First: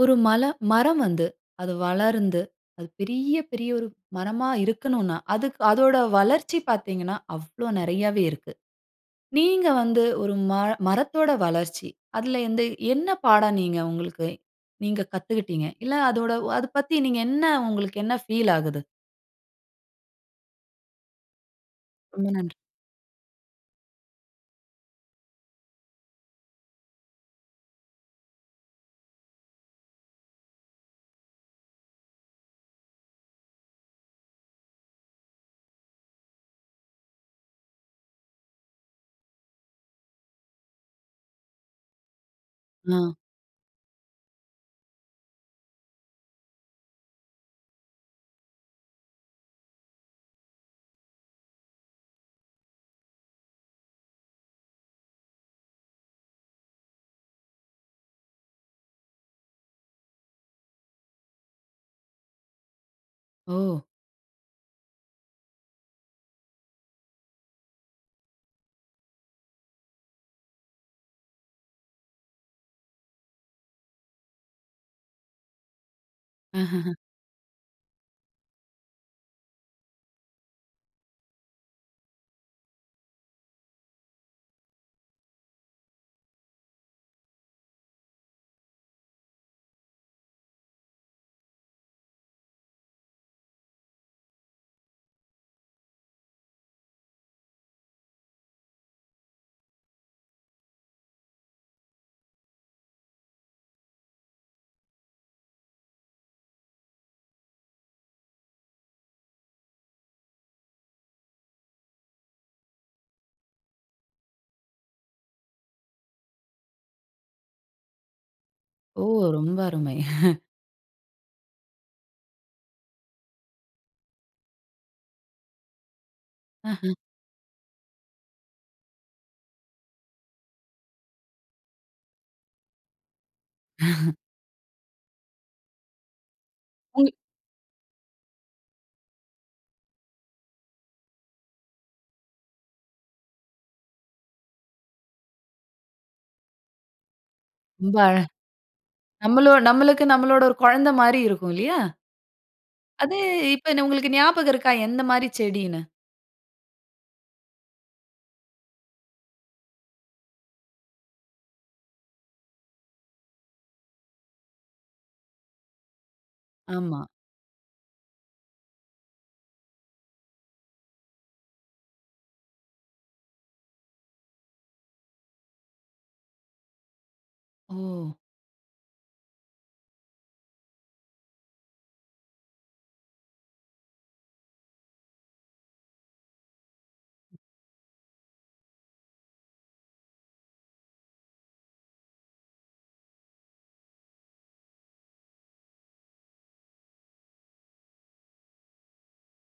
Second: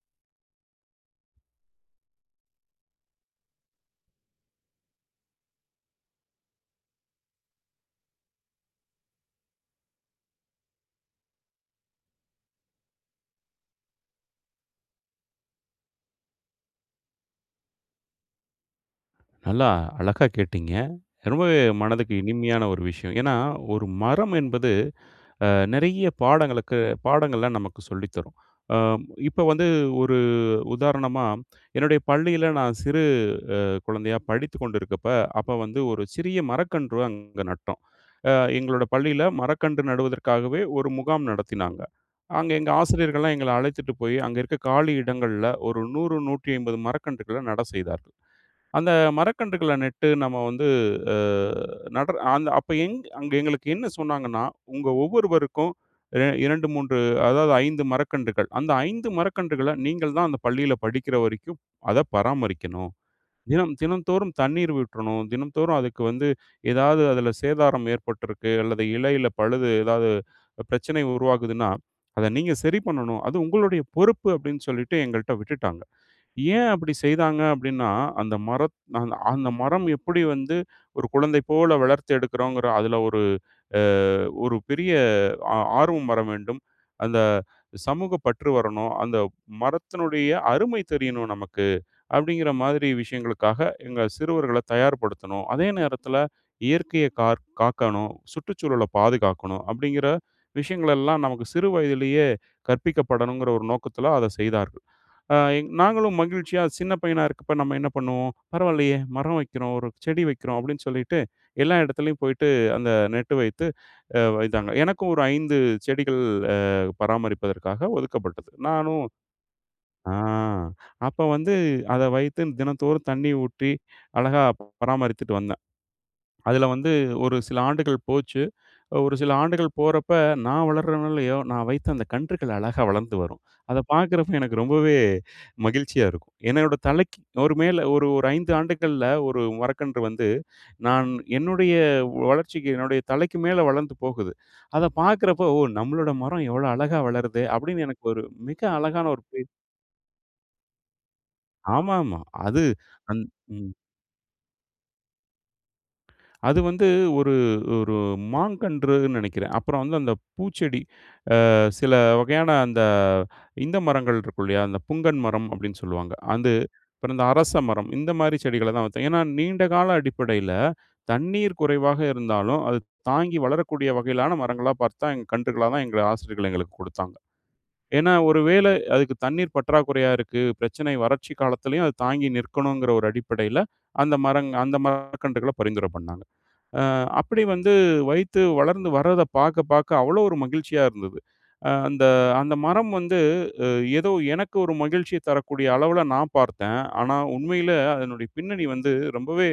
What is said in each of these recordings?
ஒரு மல மரம் வந்து, அது வளர்ந்து அது பெரிய, பெரிய ஒரு மரமா இருக்கனுன்னா, அதுக்கு அதோட வளர்ச்சி பாத்தீங்கன்னா, அவ்ளோ நெறயாவே இருக்கு. நீங்க வந்து ஒரு மர மரத்தோட வளர்ச்சி, அதில எந்த என்ன பாடம் நீங்க உங்களுக்கு நீங்க கத்துக்குட்டீங்க? இல்ல, அதோட அத பத்தி நீங்க என்ன உங்களுக்கு என்ன ஃபீல் ஆகுது? நல்லா அழகா கேட்டீங்க, ரொம்பவே மனதுக்கு ரொம்ப நன்றி. இனிமையான ஒரு விஷயம். ஏன்னா, ஒரு மரம் என்பது அ நிறைய பாடங்களுக்கு பாடங்கள நமக்கு சொல்லி தரும். அ இப்போ வந்து ஒரு உதாரணமா, என்னுடைய பள்ளியில நான் சிறு அ குழந்தையா படித்துக் கொண்டிருக்கப்ப அப்ப வந்து ஒரு சிறிய மரக்கன்று அங்க நட்டோம். அ எங்களோட பள்ளியில மரக்கன்று நடுவதற்காகவே ஒரு முகாம் நடத்தினாங்க. அங்கே எங்க ம். ஆசிரியர்கள்லாம் எங்கள அழைத்துட்டு போயி, அங்க இருக்க காலி இடங்கள்ல ஒரு 100, 150 மரக்கன்றுகள நட செய்தார்கள். அந்த மரக்கன்றுகள நட்டு நம்ம வந்து, அ நடர அந்த அப்ப எங் அங்க எங்களுக்கு என்ன சொன்னாங்கன்னா, "உங்க ஒவ்வொருவருக்கும் ரெ 2, 3, அதாவது 5 மரக்கன்றுகள், அந்த 5 மரக்கன்றுகள நீங்கள் தான் அந்த பள்ளியில படிக்கிற வரைக்கும் அத பராமரிக்கணும். தினம் ஓ. தினந்தோறும் தண்ணீர் விட்றணும், தினந்தோறும் அதுக்கு வந்து எதாவது அதில சேதாரம் ஏற்பட்ருக்கு, அல்லது இலைல பழுது ஏதாவது, பிரச்சனை உருவாகுதுன்னா, அத நீங்க சரி பண்ணணும், அது உங்களுடைய பொறுப்பு." அப்படின்னு சொல்லிட்டு எங்கள்ட்ட விட்டுட்டாங்க. ஏன் அப்டி செய்தாங்க அப்டின்னா, அந்த மரத் அந்த் அந்த மரம் எப்படி வந்து ஒரு குழந்தை போல வளர்த்து எடுக்குறோங்கிற அதில ஒரு அ ஒரு பெரிய ஆ ஆர்வம் வர வேண்டும். அந்த சமூக பற்று வரணும், அந்த மரத்தினுடைய அருமை தெரியணும் நமக்கு. அப்டிங்கிற மாதிரி விஷயங்களுக்காக எங்க சிறுவர்கள தயார்படுத்தணும். அதே நேரத்துல இயற்கைய கார் காக்கணும், சுற்றுச்சூழல பாதுகாக்கணும் அப்டிங்கிற விஷயங்கள் எல்லாம் நமக்கு சிறு வயதிலயே கற்பிக்கப்படணுங்கிற ஒரு நோக்கத்தில அத செய்தார்கள். ஆ, எங் நாங்களும் மகிழ்ச்சியா சின்ன பையனா இருக்கப்ப நம்ம என்ன பண்ணுவோம்? "பரவால்லையே, மரம் வைக்கிறோம்! ஒரு செடி வைக்கிறோம்!"அப்டின்னு சொல்லிட்டு எல்லா இடத்துலயும் போய்ட்டு அந்த நெட்டு வைத்து அ வைத்தாங்க. எனக்கும் ஒரு 5 செடிகள் அ பராமரிப்பதற்காக ஒதுக்கப்பட்டது. நானும் ஓ, ரொம்ப அருமை! ஆ அப்ப வந்து அத வைத்து தினந்தோறும் தண்ணீ ஊற்றி அழகா பராமரித்துட்டு வந்தேன். அதுல வந்து ஆஹ. ஒரு சில ஆண்டுகள் போச்சு. ஒரு சில ஆண்டுகள் போறப்ப, நான் வளர்றனோ இல்லையோ, நான் வைத்த அந்த கன்றுகள் அழகா வளர்ந்து வரும். அத பாக்குறப்போ எனக்கு ரொம்பவே மகிழ்ச்சியா இருக்கும். என்னோட [unintelligible] தலைக்கு ஒரு மேல, ஒரு ஒரு 5 ஆண்டுகள்ல ஒரு மரக்கன்று வந்து நான் என்னுடைய வளர்ச்சிக்கு என்னுடைய தலைக்கு மேல வளந்து போகுது. அத பார்க்குறப்போ, "ஓ! நம்மளோட மரம் எவ்ளோ அழகா வளருதே!’ அப்டின்னு ரொம்ப எனக்கு அழ. ஒரு மிக அழகான ஒரு பெரு நம்மள நம்மளுக்கு, நம்மளோட ஒரு கொழந்த மாரி இருக்கும் இல்லையா? ஆமா, ஆமா. அது, அது அந் இப்ப ம். என்ன உங்களுக்கு ஞாபகம் இருக்கா? எந்த மாரி செடின்னு? அது வந்து ஒரு, ஒரு மாங்கன்றுன்னு நினைக்கிறேன். அப்புறம் வந்து அந்த பூச்செடி, ஆ சில வகையான அந்த இந்த மரங்கள் இருக்கும் இல்லையா? அந்த "புங்கன் மரம்" அப்டின்னு சொல்வாங்க. அது ஆமா. அப்றம் இந்த அரச மரம், இந்த மாரி செடிகள தான் வச்சோம். ஏன்னா நீண்டகால அடிப்படையில தண்ணீர் குறைவாக இருந்தாலும், அது தாங்கி வளரக்கூடிய வகையிலான மரங்களா பார்த்து தான், கன்றுகளா தான் எங்கள் ஆசிரியர்கள் எங்களுக்கு கொடுத்தாங்க. ஓ. ஏன்னா, ஒரு வேள அதுக்கு தண்ணீர் பற்றாக்குறையா இருக்கு பிரச்சனை, வறட்சி காலத்திலயும் அது தாங்கி நிற்கணுங்கிற ஒரு அடிப்படையில, அந்த மரங் அந்த மரக்கன்றுகள பரிந்துரை பண்ணாங்க. அ அப்டி வந்து வைத்து வளர்ந்து வர்றத பாக்க பாக்க அவ்ளோ ஒரு மகிழ்ச்சியா இருந்தது. அ அந்த அந்த மரம் வந்து அ ஏதோ எனக்கு ஒரு மகிழ்ச்சிய தரக்கூடிய அளவுல நான் பார்த்தேன், ஆனா உண்மையில அதனுடைய பின்னணி வந்து ரொம்பவே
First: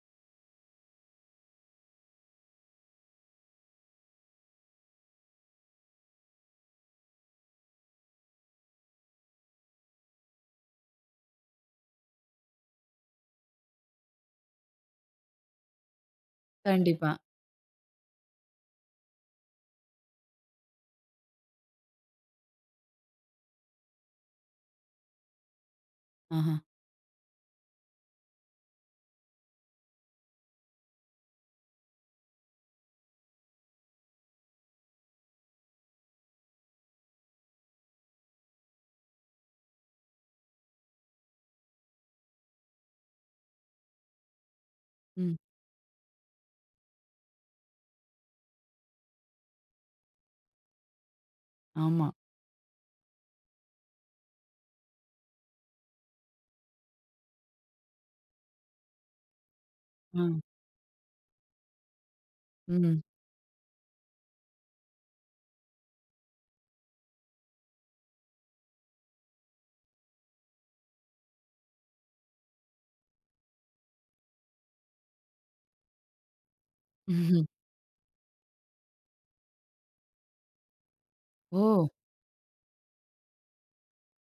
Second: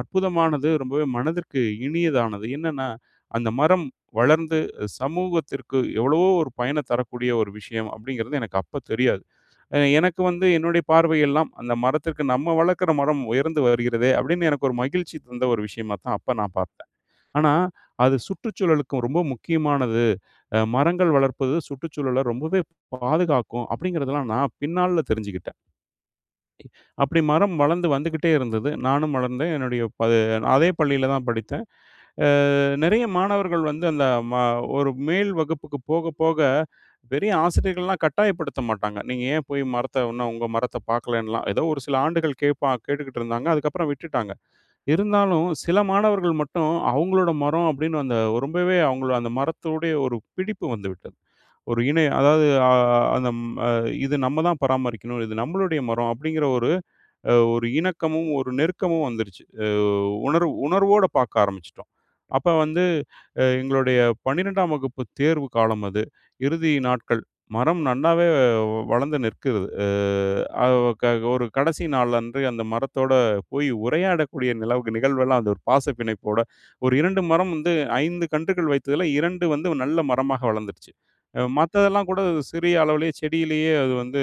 அற்புதமானது ரொம்பவே மனதிற்கு இனியதானது. என்னன்னா, அந்த மரம் வளர்ந்து சமூகத்திற்கு எவ்வளவோ ஒரு பயன தரக்கூடிய ஒரு விஷயம் அப்டிங்கிறது எனக்கு அப்போ தெரியாது. அ எனக்கு வந்து என்னுடைய பார்வை எல்லாம் அந்த மரத்திற்கு நம்ம வளர்க்கிற மரம் உயர்ந்து வருகிறதே அப்படின்னு எனக்கு ஒரு மகிழ்ச்சி தந்த ஒரு விஷயமா தான் அப்ப நான் பாத்தேன். கண்டிப்பா. ஆனா அது சுற்றுச்சூழலுக்கும் ரொம்ப முக்கியமானது. அ மரங்கள் வளர்ப்பது சுற்றுச்சூழல ரொம்பவே பாதுகாக்கும் அப்டிங்கிறதெல்லாம் நான் பின் நாள்ல தெரிஞ்சுக்கிட்டேன். ஆஹ. அப்படி மரம் வளந்து வந்துகிட்டே இருந்தது, நானும் வளர்ந்தேன். என்னுடைய ப அதே பள்ளியில தான் படித்தேன். அ நிறைய மாணவர்கள் வந்து அந்த ம ஒரு மேல் வகுப்புக்கு போக, போக பெரிய ஆசிரியர்கள்லாம் கட்டாயப்படுத்த மாட்டாங்க, நீங்க ஏன் போய் மரத்த இன்னும் உங்க மரத்த பாக்கலைன்லாம். ஏதோ ஒரு சில ஆண்டுகள் கேட்பா கேட்டுக்கிட்டு இருந்தாங்க. அதுக்கப்புறம் விட்டுட்டாங்க. ம். இருந்தாலும் சில மாணவர்கள் மட்டும் அவுங்களோட மரம் அப்டின்னு அந்த ரொம்பவே அவுங்கள் அந்த மரத்தோடைய ஒரு பிடிப்பு வந்துவிட்டது. ஒரு இணை, ஆமா. அதாவது அ அந்த ம இது நம்ம தான் பராமரிக்கனும், இது நம்மளுடைய மரம் அப்டிங்குற ஒரு அ ஒரு இணக்கமும், ஒரு நெருக்கமும் வந்துருச்சு. அ ம். உணர்வு உணர்வோட பாக்க ஆரம்பிச்சுட்டோம். அப்ப வந்து ம். அ எங்களுடைய 12ஆம் வகுப்பு தேர்வு காலம் அது. இறுதி நாட்கள். மரம் நல்லாவே வளர்ந்து நிற்கிறது. அ அ க ஒரு கடைசி நாள் அன்று அந்த மரத்தோட போய் உரையாடக்கூடிய நிலவுக்கு நிகழ்வெல்லாம் அந்த ஒரு பாசப்பிணைப்போட ஒரு 2 மரம் வந்து 5 கன்றுகள் வைத்ததில 2 வந்து நல்ல மரமாக வளந்துருச்சு. அ ஓ. மத்ததெல்லாம் கூட சிறிய அளவுலயே செடியிலயே அது வந்து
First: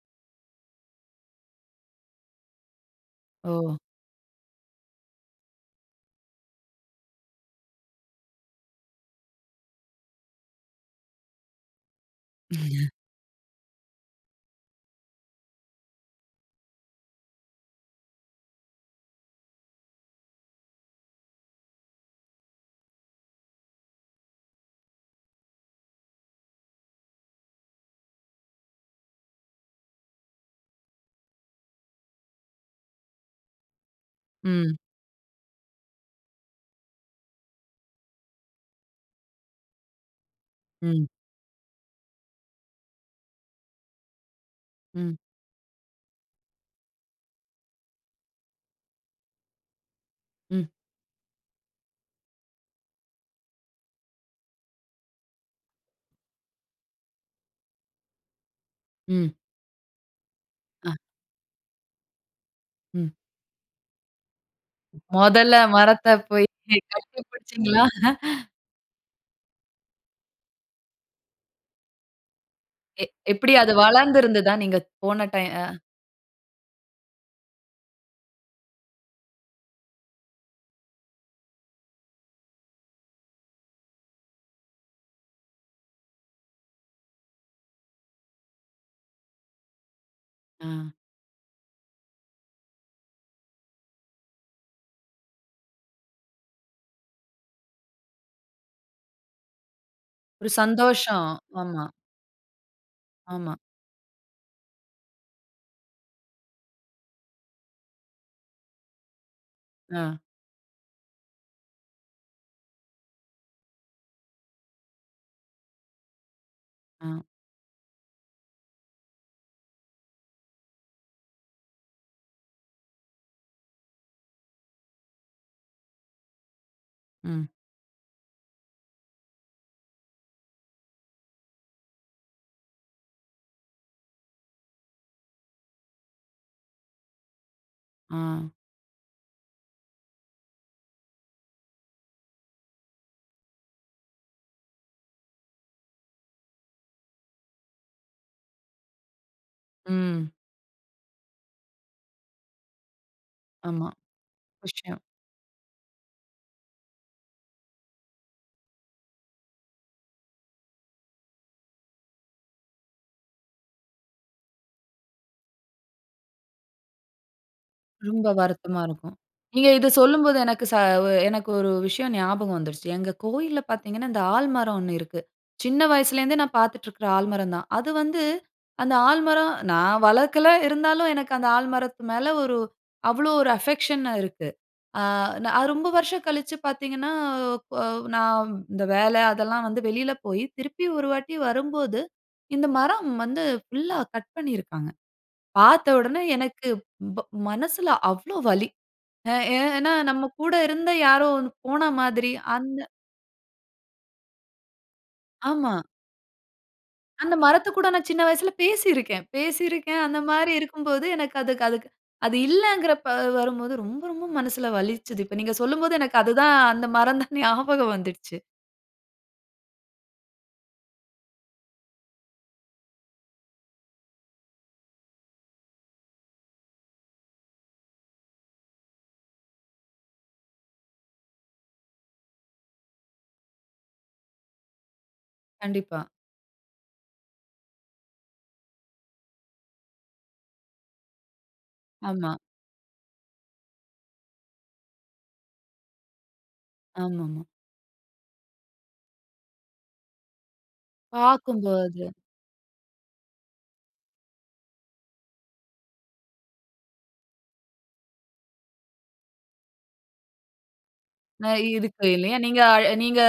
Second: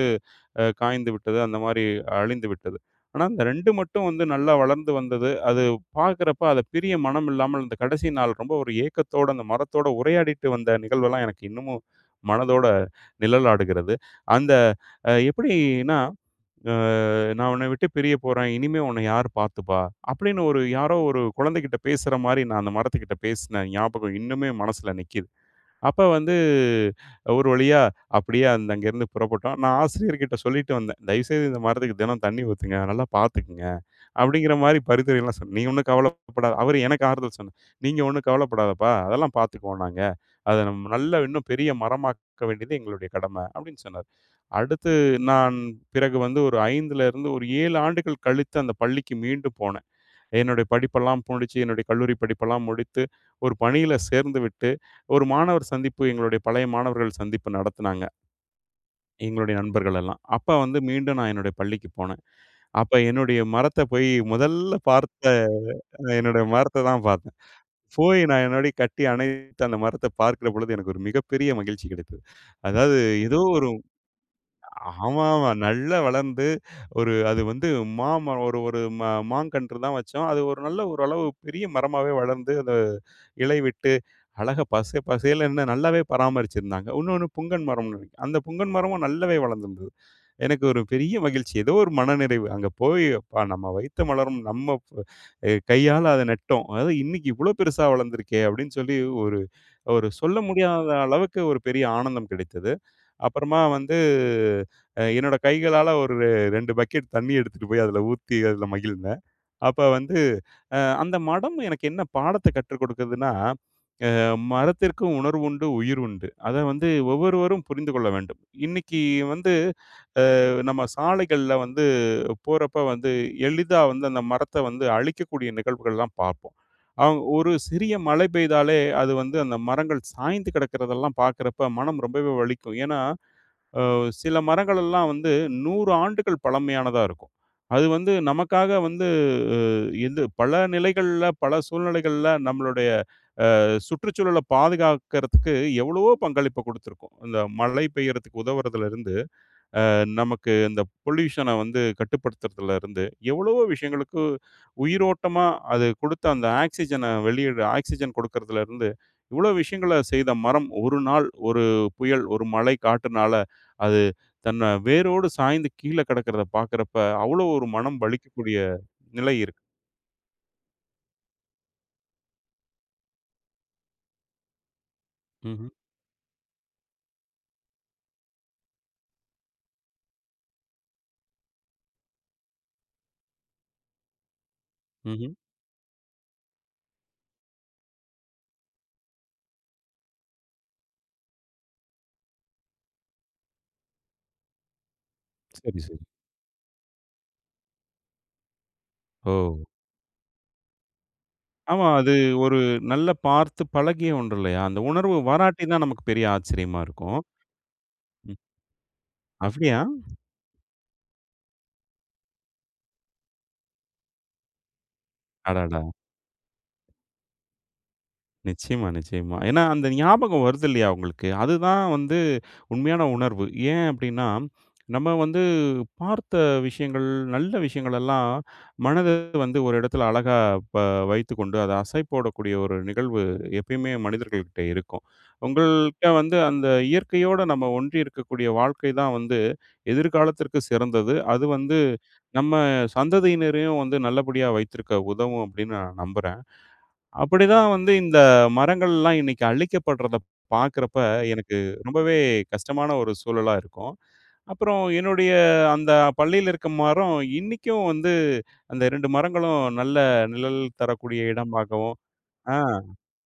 அ காய்ந்துவிட்டது, அந்த மாரி அழிந்துவிட்டது. ஆனா இந்த 2 ஓ. மட்டும் வந்து நல்லா வளர்ந்து வந்தது. அது பாக்குறப்ப அத பிரிய மனம் இல்லாமல் அந்த கடைசி நாள் ரொம்ப ஒரு ஏக்கத்தோட, அந்த மரத்தோட உரையாடிட்டு வந்த நிகழ்வெல்லாம், எனக்கு இன்னமும் மனதோட நிழலாடுகிறது. அந்த அ எப்புடி இன்னா? அ "நான் உன்ன விட்டு பிரியப்போறேன், இனிமே உன்ன யார் பாத்துப்பா?" அப்டின்னு ஒரு யாரோ ஒரு குழந்தைகிட்ட பேசுற மாரி நான் அந்த மரத்துகிட்ட பேசின ஞாபகம் இன்னுமே என் மனசுல நிக்குது. அப்ப வந்து ஒரு வழியா அப்படியே அந்த அங்கேருந்து புறப்பட்டோம். நான் ஆசிரியர்கிட்ட சொல்லிட்டு வந்தேன், "தயவுசெய்து இந்த மரத்துக்கு தினம் தண்ணீ ஊத்துங்க, நல்லா பாத்துக்கங்க." அப்படிங்கிற ம். மாரி பரிந்துரைலாம் சொன்னேன். "நீ ஒண்ணும் கவலைப்படா" அவர் எனக்கு ஆறுதல் சொன்னார், "நீங்க ஒண்ணும் கவலப்படாதப்பா, அதெல்லாம் பாத்துக்குவோம் நாங்க. அத நம்ம ம். நல்லா இன்னும் பெரிய மரமாக்க வேண்டியது எங்களுடைய கடம."அப்டின்னு சொன்னார். அடுத்து ம். நான் பிறகு வந்து ஒரு 5ல இருந்து ஒரு 7 ஆண்டுகள் கழித்து அந்த பள்ளிக்கு மீண்டு போனேன். என்னுடைய ம். படிப்பெல்லாம் முடிச்சு, என்னுடைய கல்லூரி படிப்பெல்லாம் முடித்து ஒரு பணியில சேர்ந்துவிட்டு ஒரு மாணவர் சந்திப்பு, எங்களுடைய பழைய மாணவர்கள் சந்திப்பு நடத்துனாங்க ம். எங்களுடைய நண்பர்கள் எல்லாம். அப்ப வந்து, ஆ. மீண்டும் நான் என்னுடைய பள்ளிக்கு போனேன். அப்போ ம். என்னுடைய மரத்த போயி முதல்ல பார்த்த, மொதல்ல மரத்த என்னுடைய போயி நீங்க மரத்த தான் கட்டி பாத்தேன். புடிச்சீங்களா? போய் நான் என்னோடைய கட்டி அணைத்து, அந்த மரத்தை பார்க்கிற பொழுது, எனக்கு ஒரு மிகப்பெரிய மகிழ்ச்சி கிடைத்தது. அதாவது எ ஏதோ எப்புடி ஒரு அது வளர்ந்து இருந்ததா? நீங்க போன டய ஆமாமா அ. நல்லா வளர்ந்து ஒரு அது வந்து மாமரம் ஒரு ஒரு மா மாங்கன்று தான் வச்சோம். அது ஒரு நல்ல ஓரளவு பெரிய மரமாவே வளர்ந்து அத இலை விட்டு, அழகா பச பசேலுன்னு நல்லாவே பராமரிச்சுருந்தாங்க. இன்னொண்ணு புங்கன் மரம்னு நினைக்கிறேன். அந்த புங்கன் மரமும் நல்லாவே வளர்ந்திருந்தது. எனக்கு ஒரு அ. பெரிய மகிழ்ச்சி, ஏதோ ஒரு மனநிறைவு. அங்க போய், "அப்பா. நம்ம வைத்த மலரும் நம்ம அ கையால அத நட்டோம். அதாவது இன்னைக்கு இவ்ளோ பெருசா வளந்துருக்கே!" அப்டின்னு சொல்லி ஒரு, ஒரு சொல்ல ஒரு முடியாத சந்தோஷம். அளவுக்கு ஒரு ஆமா. பெரிய ஆனந்தம் கிடைத்தது. ஆமா. அப்புறமா வந்து அ என்னோட கைகளால ஒரு ரெ 2 பக்கெட் தண்ணி எடுத்துட்டு போயி அதில ஊத்தி அதில மகிழ்ந்தேன். அப்ப ஆ. வந்து அ அந்த மரம் எனக்கு என்ன பாடத்த கற்று கொடுக்கதுன்னா, அ மரத்திற்கும் உணர்வுண்டு, உயிர் உண்டு. அத வந்து ஆ. ஒவ்வொருவரும் புரிந்து கொள்ள வேண்டும். இன்னிக்கு வந்து அ நம்ம சாலைகள்ல வந்து போறப்ப வந்து எளிதா வந்து அந்த மரத்த வந்து அழிக்கக்கூடிய நிகழ்வுகள்லாம் பாப்போம். அ ம். ஒரு சிறிய மழை பெய்தாலே அது வந்து அந்த மரங்கள் சாய்ந்து கிடக்கிறதெல்லாம் பாக்குறப்ப மனம் ரொம்பவே வலிக்கும். ஏன்னா ஆ சில மரங்கள் எல்லாம் வந்து 100 ஆண்டுகள் பழமையானதா இருக்கும். அது வந்து ஆ. நமக்காக வந்து அ இந்து பல நிலைகள்ல பல சூழ்நிலைகள்ல நம்மளுடைய அ சுற்றுச்சூழல பாதுகாக்கறதுக்கு எவ்வளவோ பங்களிப்ப குடுத்திருக்கும். இந்த மழை பெய்யறதுக்கு உதவரதுல இருந்து, அ ம். நமக்கு இந்த பொல்யூஷன வந்து கட்டுப்படுத்துறதலிருந்து எவ்வளவோ ஆமா. விஷயங்களுக்கு விஷ்யம். உயிரோட்டமா அது கொடுத்த, அந்த ஆக்சிஜன வெளியிட ஆக்ஸிஜன் கொடுக்குறதுலருந்து இவ்ளோ விஷயங்கள செய்த மரம் ஒரு நாள் ஒரு புயல் ஒரு மழை காற்றுனால அது தன்ன வேரோடு சாய்ந்து கீழே கிடக்கிறத பாக்குறப்ப அவ்வளோ ஒரு மனம் ரொம்ப வலிக்கக்கூடிய வருத்தமா இருக்கும். நிலை இருக்கு. நீங்க இது சொல்லும்போது எனக்கு ச எனக்கு ஒரு விஷயம் ஞாபகம் வந்துடுச்சு. எங்க கோயில்ல பாத்தீங்கன்னா, இந்த ஆலமரம் 1 இருக்கு. ம்ஹ்ம். சின்ன வயசுலருந்தே நான் பாத்துட்ருக்கிற ஆலமரம் தான். அது வந்து அந்த ஆலமரம், நான் வளக்கல இருந்தாலும் எனக்கு அந்த ஆலமரத்து மேல ஒரு, அவ்வளோ ஒரு அஃபெக்க்ஷன்னா இருக்கு. அ ம்ஹ்ம். நான் ரொம்ப வருஷம் கழிச்சு பாததீங்கன்னா, பொவ் நா இந்த வேல அதெல்லாம் வந்து வெளில போயி, திருப்பி ஒரு வாட்டி வரும்போது, இந்த மரம் வந்து ஃபுல்லா கட் பண்ணியிருக்காங்க. சரி பாத்த சரி. உடனே எனக்கு வ்வ மனசுல அவ்ளோ வலி! எ ஓ. ஏன்னா நம்ம கூட இருந்த யாரோ ஒன் போன ஆமா. அது மாதிரி. ஒரு அந்த நல்ல பார்த்து பழகிய ஒன்று இல்லையா? அந்த உணர்வு வராட்டி ஆமா. தான் நமக்கு பெரிய ஆச்சரியமா இருக்கும். அந்த மரத்து கூட நான் சின்ன ம். வயசுல பேசிருக்கேன். அப்படியா? பேசிருக்கேன், அந்த மாரி இருக்கும்போது எனக்கு அதுக் அதுக்கு அது இல்லங்கிறப்ப வரும்போது, ரொம்ப ரொம்ப மனசுல வலிச்சுது. இப்ப நீங்க அடடா! சொல்லும்போது எனக்கு அது தான் அந்த மரம் தான் ஞாபகம் வந்துட்ச்சு. நிச்சயமா, நிச்சயமா, ஏன்னா அந்த ஞாபகம் வருது இல்லையா உங்களுக்கு. அதுதான் வந்து உண்மையான உணர்வு. ஏன் அப்டின்னா, நம்ம வந்து பார்த்த விஷயங்கள் நல்ல விஷயங்கள் எல்லாம் மனது வந்து ஒரு எடத்தில அழகா ப வைத்துக்கொண்டு அதை அசைப்போடக்கூடிய ஒரு நிகழ்வு எப்பயுமே மனிதர்கள்கிட்ட இருக்கும். கண்டிப்பா. உங்கள்ட்ட வந்து அந்த இயற்கையோட நம்ம ஒன்றி இருக்கக்கூடிய வாழ்க்கை தான் வந்து எதிர்காலத்திற்கு சிறந்தது. அது வந்து ஆமா. நம்ம சந்ததியினரையும் வந்து நல்லபடியா வைத்திருக்க உதவும் அப்டின்னு நான் நம்புறேன். ஆமாமா. அப்படி தான் வந்து இந்த மரங்கள்லாம் இன்னைக்கு அழிக்கப்படுறத பாக்குறப்ப எனக்கு பாக்கும்போது. ரொம்பவே கஷ்டமான ஒரு சூழலா இருக்கும். அப்புறம் என்னுடைய அந்த பள்ளியில இருக்க மரம் இன்னிக்கும் வந்து அந்த 2 மரங்களும் நல்ல நிழல் தரக்கூடிய ந இடம்மாகவும் இருக்கு இல்லையா, ஆ. நீங்க அ நீங்க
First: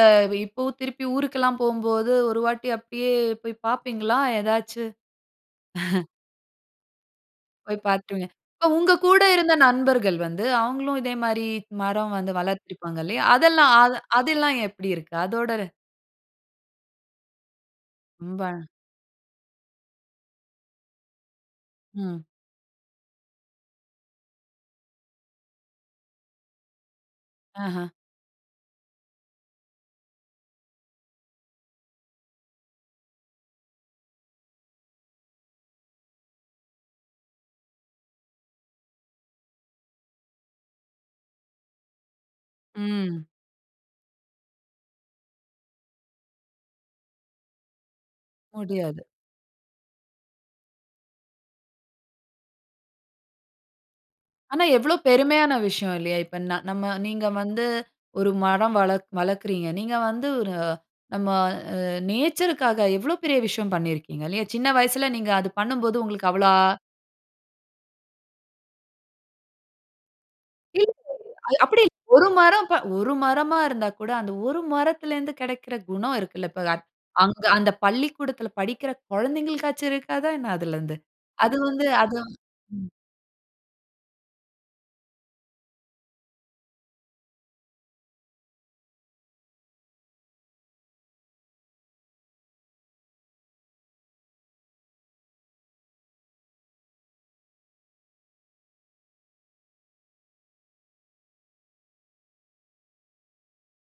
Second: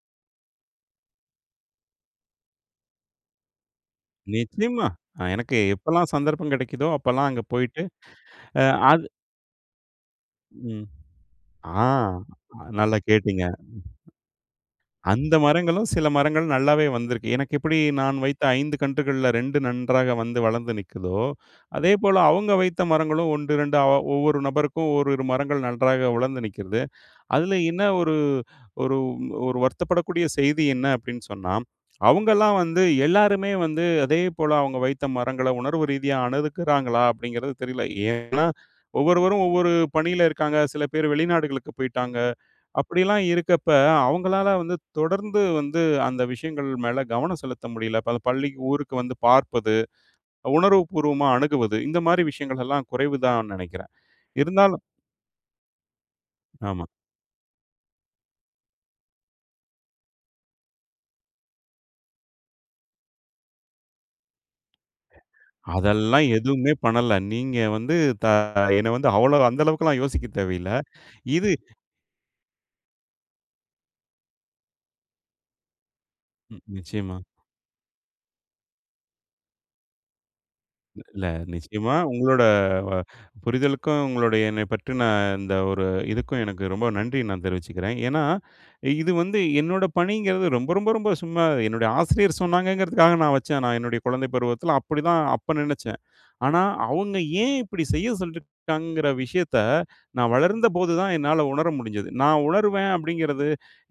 இப்பவும் திருப்பி ஊருக்கெல்லாம் போம்போது, ஒரு வாட்டி அப்டியே போய் பாப்பீங்களா நிச்சயமா, ஏதாச்சும்? எனக்கு எப்போலாம் சந்தர்ப்பம் கிடைக்குதோ, அப்பலாம் அங்க போயிட்டு போய் பார்த்துடுங்க. ஆ இப்ப உங்க அது கூட இருந்த நண்பர்கள் வந்து, ம். அவுங்களும் இதே மாரி ஆ, மரம் வந்து வளர்த்து நல்லா இருப்பாங்க இல்லையா? கேட்டீங்க. அதெல்லாம் அது அதெல்லாம் எப்டி இருக்கு? அந்த அதோட மரங்களும் சில மரங்களும் நல்லாவே வந்திருக்கு. எனக்கு எப்படி நான் வைத்த ரொம்ப. 5 கன்றுகள்ல, 2 நன்றாக வந்து வளந்து நிக்குதோ, அதேபோல ம். அவுங்க வைத்த மரங்களும் 1 2 ஒவ்வொரு நபருக்கும் 1,2 மரங்கள் நன்றாக வளர்ந்து நிக்கிறது. அதுல என்ன ஆஹ. ஒரு ஒரு ஒரு வருத்தப்படக்கூடிய செய்தி என்ன அப்டின்னு சொன்னா, அவுங்களாம் வந்து எல்லாருமே வந்து அதே போல அவுங்க வைத்த மரங்கள உணர்வு ரீதியா அணுகுக்கிறாங்களா அப்படிங்கிறது தெரில. ஏன்னா ஒவ்வொருவரும் ஒவ்வொரு பணியில இருக்காங்க, சில பேர் வெளிநாடுகளுக்கு போய்ட்டாங்க, அப்படிலாம் ம். இருக்கப்ப அவங்களால வந்து தொடர்ந்து வந்து அந்த விஷயங்கள் மேல கவனம் செலுத்த முடியல. இப்ப அந்த பள்ளிக்கு, ஊருக்கு முடியாது. வந்து பார்ப்பது, உணர்வு பூர்வமா அணுகுவது இந்த மாரி விஷயங்கள் எல்லாம் குறைவுதான் நினைக்கிறேன். ஆனா இருந்தாலும் எவ்ளோ பெருமையான விஷயம் இல்லையா? இப்ப ந நம்ம ஆமா. நீங்க வந்து ஒரு மரம் வளர் வளக்குறீங்க. நீங்க வந்து ஒரு, நம்ம அ நேச்சர்க்காக எவ்ளோ பெரிய விஷயம் பண்ணிருக்கீங்க இல்லையா? சின்ன வயசுல நீங்க அது பண்ணும்போது அதெல்லாம் உங்களுக்கு அவ்வளா எதுவுமே பண்ணல. நீங்க வந்து தா என்ன வந்து அவ்ளோ அந்த அளவுக்குல்லாம் யோசிக்க தேவையில்ல. இல்லல்ல. இது அது அப்டி இல்ல. ஒரு மரம் ப, ஒரு மரமா இருந்தா கூட, அந்த ஒரு மரத்திலருந்து கெடைக்கிற குணம் இருக்குல்ல, இப்ப நிச்சயமா. அங்க அந்த பள்ளிக்கூடத்தில படிக்கிற கொழந்தைகளுக்காச்சும் இருக்காதா என்ன அதிலருந்து? இல்ல, அது வந்து நிச்சயமா, அது. உங்களோட ம். வ புரிதலுக்கும் உங்களுடைய என்ன பற்றின இந்த ஒரு இதுக்கும், எனக்கு ரொம்ப நன்றி நான் தெரிவிச்சுக்கிறேன். ஏன்னா இது வந்து என்னோட பணிங்கிறது ரொம்ப, ரொம்ப, ரொம்ப சும்மா, என்னுடைய ஆசிரியர் சொன்னாங்கங்கிறதுக்காக நான் வச்சேன் நான் என்னுடைய குழந்தை பருவத்தில. அப்படிதான் அப்ப நினைச்சேன். ஆனா அவுங்க ஏன் இப்டி செய்ய சொல்லியிருக்காங்கங்கிற விஷயத்த நான் வளர்ந்தபோதுதான் என்னால உணர முடிஞ்சது. நான் உணர்வேன் அப்படிங்கிறது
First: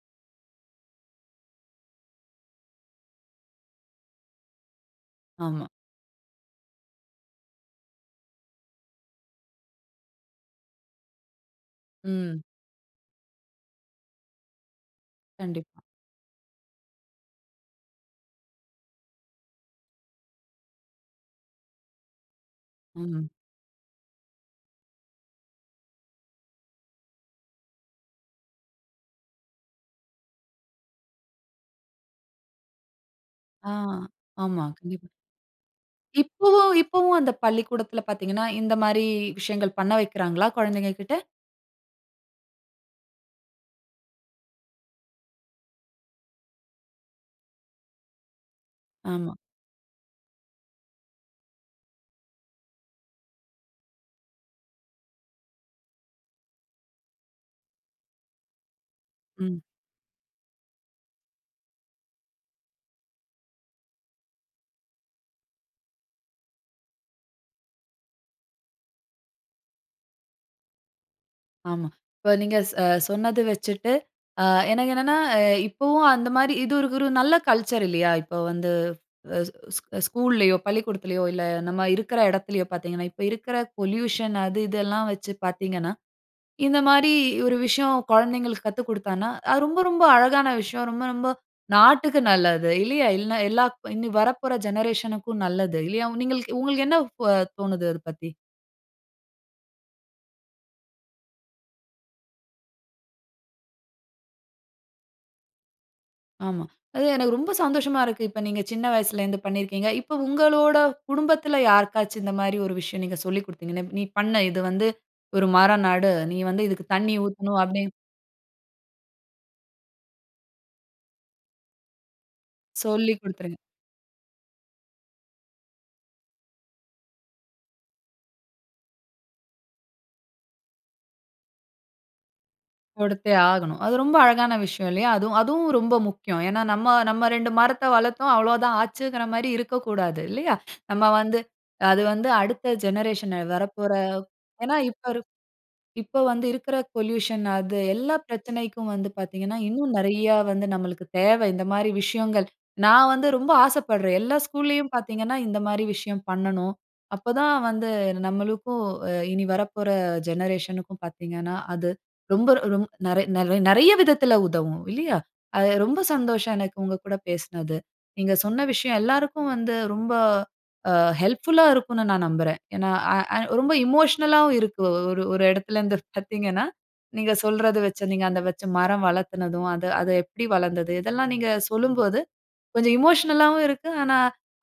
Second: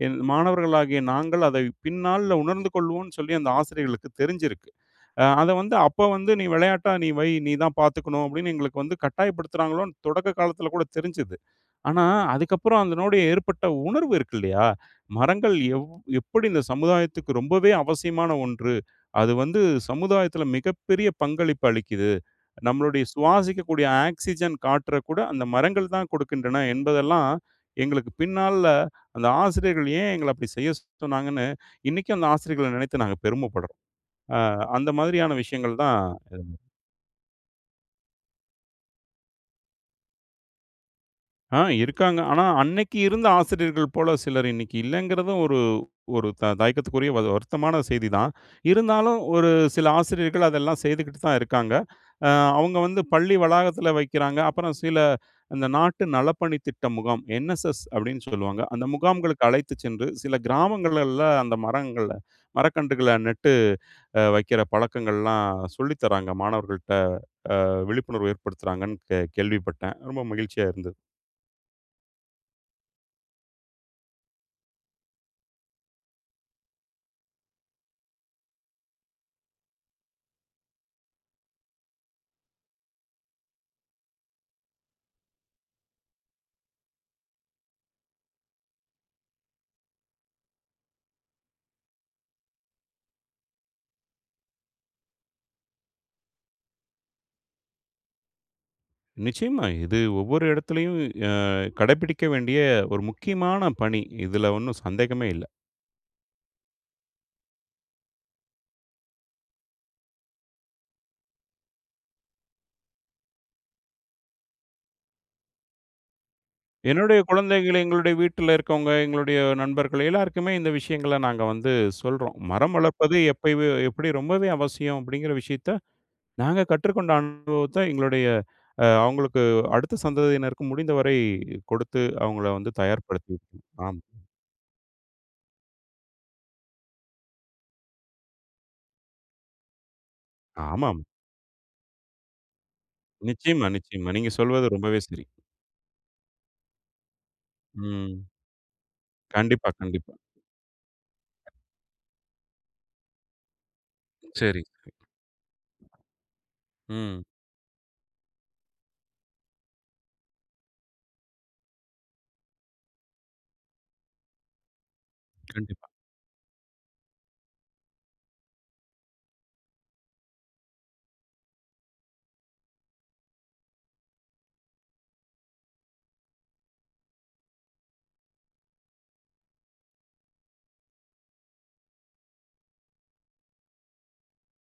என் மாணவர்களாகிய நாங்கள் அதை பின் நாள்ல உணர்ந்து கொள்வோம்னு சொல்லி அந்த ஆசிரியர்களுக்கு தெரிஞ்சிருக்கு. ஆ, அத ஆமா. வந்து அப்ப வந்து "நீ விளையாட்டா நீ வை, நீ தான் பாத்துக்கணும்"அப்டின்னு எங்களுக்கு வந்து கட்டாயப்படுத்துறாங்களோன்னு தொடக்க காலத்ல கூட தெரிஞ்சுது. ஆனா ம். அதுக்கப்புறம் அதனோடு ஏற்பட்ட உணர்வு இருக்கு இல்லயா? மரங்கள் கண்டிப்பா. எவ் எப்படி இந்த சமுதாயத்துக்கு ரொம்பவே அவசியமான ஒன்று அது வந்து சமுதாயத்தில மிகப்பெரிய பங்களிப்பு அளிக்கிது. நம்மளுடைய ம். சுவாசிக்கக்கூடிய ஆக்ஸிஜன் காற்ற கூட அந்த மரங்கள் தான் கொடுக்கின்றன என்பதெல்லாம் எங்களுக்கு பின் நாள்ல அந்த ஆசிரியர்கள் ஏன் எங்கள அப்டி செய்ய சொன்னாங்கன்னு இன்னைக்கும் அந்த ஆசிரியர்கள நினைத்து நாங்க ஆ, பெருமப்படுறோம். ஆ, ஆமா. அந்த கண்டிப்பா. மாதிரியான விஷயங்கள் தான். [unintelligible] இப்போவும் இப்போவும் அந்த பள்ளிக்கூடத்துல பாத்தீங்கன்னா, இந்த மாரி விஷயங்கள் பண்ண வைக்கிறாங்களா? கொழந்தைங்க கிட்ட. ஆ இருக்காங்க, ஆனா அன்னைக்கு இருந்த ஆசிரியர்கள் போல சிலர் இன்னைக்கு இல்லைங்கிறதும், ஒரு, ஒரு த தயக்கத்துக்குரிய வ வருத்தமான செய்திதான். இருந்தாலும் ஆமா. ஒரு சில ஆசிரியர்கள் அதெல்லாம் செய்துக்கிட்டு தான் இருக்காங்க. அ அவுங்க வந்து பள்ளி வளாகத்தில வைக்கிறாங்க. அப்புறம் சில இந்த நாட்டு நலப்பணி திட்ட முகாம், ‘என்எஸ்எஸ்’ அப்படின்னு சொல்லுவாங்க, அந்த முகாம்களுக்கு ம். அழைத்துச் சென்று சில கிராமங்களில அந்த மரங்கள மரக்கன்றுகள நட்டு அ வைக்கிற பழக்கங்கள்லாம் சொல்லி தராங்க மாணவர்கள்ட்ட அ விழிப்புணர்வு ஏற்படுத்துறாங்கன்னு கே கேள்விப்பட்டேன். ரொம்ப மகிழ்ச்சியா இருந்தது. ஆமா. இப்ப நீங்க ச சொன்னது வச்சுட்டு ஆ எனக்கு என்னன்னா ஆ இப்போவும் அந்த மாதிரி இது இதுரு ஒரு நல்ல கல்ச்சர் இல்லையா? இப்ப வந்து அ ஸ் ஸ் ஸ்கூல்லேயோ பள்ளிக்கூடத்துலையோ, இல்ல, நம்ம இருக்குற இடத்திலேயோ பார்த்தீங்கன்னா, இப்ப இருக்குற பொல்யூஷன் அது, இதெல்லாம் வச்சு பார்த்தீங்கன்னா, இந்த மாரி ஒரு விஷயம், கொழந்தைங்களுக்கு கத்துக் கொடுத்தானா அது ரொம்ப, ரொம்ப அழகான விஷயம். ரொம்ப, ரொம்ப நாட்டுக்கு நல்லது. இல்லையா? இல்லைனா, எல்லாக் இனி வரப்போற ஜெனரேஷன் க்கும் நல்லது இல்லையா? நீங்களுக்கு உங்களுக்கு என்ன தோணுது அத பத்தி? நிச்சயமா. இது ஒவ்வொரு இடத்துலயும் ஆ கடைபிடிக்க வேண்டிய ஒரு முக்கியமான பணி. இதுல ஒண்ணும் சந்தேகமே இல்ல. ஆமா. அது எனக்கு ரொம்ப சந்தோஷமா இருக்கு. இப்ப நீங்க சின்ன வயசுலருந்து பண்ணியிருக்கிறீங்க. இப்ப உங்களோட குடும்பத்துல யாருக்காச்சும், இந்த மாரி ஒரு விஷயம் நீங்க சொல்லி குடுத்தீங்கன்னு, "நீ பண்ணு. இது வந்து ஒரு மரம் நடு. நீ வந்து இதுக்கு தண்ணீ என்னுடைய ஊத்தணும்." குழந்தைகளு அப்பிடி எங்களுடைய வீட்டுலருக்கவங்க, எங்களுடைய நண்பர்கள் எல்லாருக்குமே இந்த விஷயங்கள நாங்க வந்து சொல்றோம். மரம் சொல்லி வளர்ப்பது குடுத்துருங்க. எப்பவே எப்பிடி ரொம்பவே அவசியம் அப்டிங்குற விஷயத்த, நாங்க கற்றுக்கொண்ட அனுபவத்த, எங்களுடைய அவங்களுக்கு அடுத்த சந்ததியினருக்கு முடிந்த வரை கொடுத்து, அவங்கள வந்து கொடுத்தே தயார்படுத்திருக்கேன். ஆகணும். அது ஆமா. ரொம்ப அழகான விஷயம் இல்லையா? அதுவும் அதுவும் ரொம்ப முக்கியம். ஏன்னா நம்ம நம்ம 2 மரத்த வளர்த்தோம். அவ்வளோ தான் ஆச்சுங்குற மாரி இருக்கக்கூடாது. இல்லையா? ஆமாமா. நம்ம வந்து அது வந்து அடுத்த ஜெனரேஷன் நிச்சயமா, வரப்போற நிச்சயமா. நீங்க சொல்வது ஏன்னா ரொம்பவே இப்ப சரி. இருக் இப்போ வந்து இருக்குற பொல்யூஷன் அது. ம். எல்லா பிரச்சனைக்கும் வந்து பார்த்தீங்கன்னா, கண்டிப்பா, இன்னும் கண்டிப்பா. நெறைய வந்து நம்மளுக்கு தேவை, இந்த மாரி விஷயங்கள். நான் வந்து ரொம்ப ஆசைப்படுறேன். எல்லா சரி. ஸ்கூல்லேயும் பார்த்தீங்கன்னா, இந்த மாரி விஷயம் பண்ணணும். ம். அப்ப தான் வந்து நம்மளுக்கும், இனி வரப்போற ஜெனரேஷனுக்கும் பார்த்தீங்கன்னா, அது ரொம்ப ரொம் நெறை நெறை நெறைய விதத்துல உதவும். இல்லையா? அது கண்டிப்பா. ரொம்ப சந்தோஷம் எனக்கு, உங்கக்கூட பேசனது. நீங்க சொன்ன விஷயம் எல்லாருக்கும் வந்து ரொம்ப ஆ ஹெல்ப்ஃபுல்லா இருக்குன்னு நான் நம்புறேன். ஏனா ஆ ஆ ரொம்ப எமோஷனல் ஆவும் இருக்கு. ஒரு ஒரு இடத்துலருந்து பார்த்தீங்கன்னா, நீங்க சொல்றது வைச்சு, நீங்க அந்த வைச்ச மரம் வளர்த்துனதும் அது அது எப்பிடி வளர்ந்தது? இதெல்லாம் நீங்க சொல்லும்போது. கொஞ்சம் எமோஷனல் ஆவும் இருக்கு. ஆனா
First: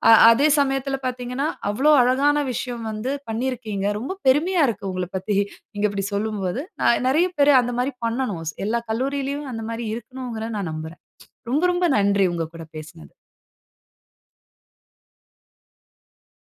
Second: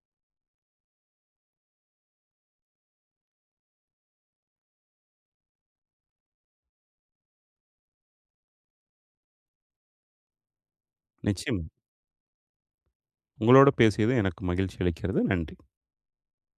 ஆ அதே சமயத்துல பார்த்தீங்கன்னா, அவ்வளோ அழகான விஷயம் வந்து பண்ணியிருக்கீங்க. ரொம்ப பெருமையா இருக்கு, உங்கள பத்தி, நீங்க இப்டி சொல்லும்போது. நா நெறைய பேரு அந்த மாரி பண்ணனும். ஸ் எல்லா கல்லூரியிலும் அந்த மாரி இருக்குனும்ங்குற நான் நம்புறேன். நிச்சயமா. ரொம்ப ரொம்ப நன்றி, உங்க கூட பேசனது. உங்களோடு பேசியது எனக்கு மகிழ்ச்சி அளிக்கிறது. நன்றி.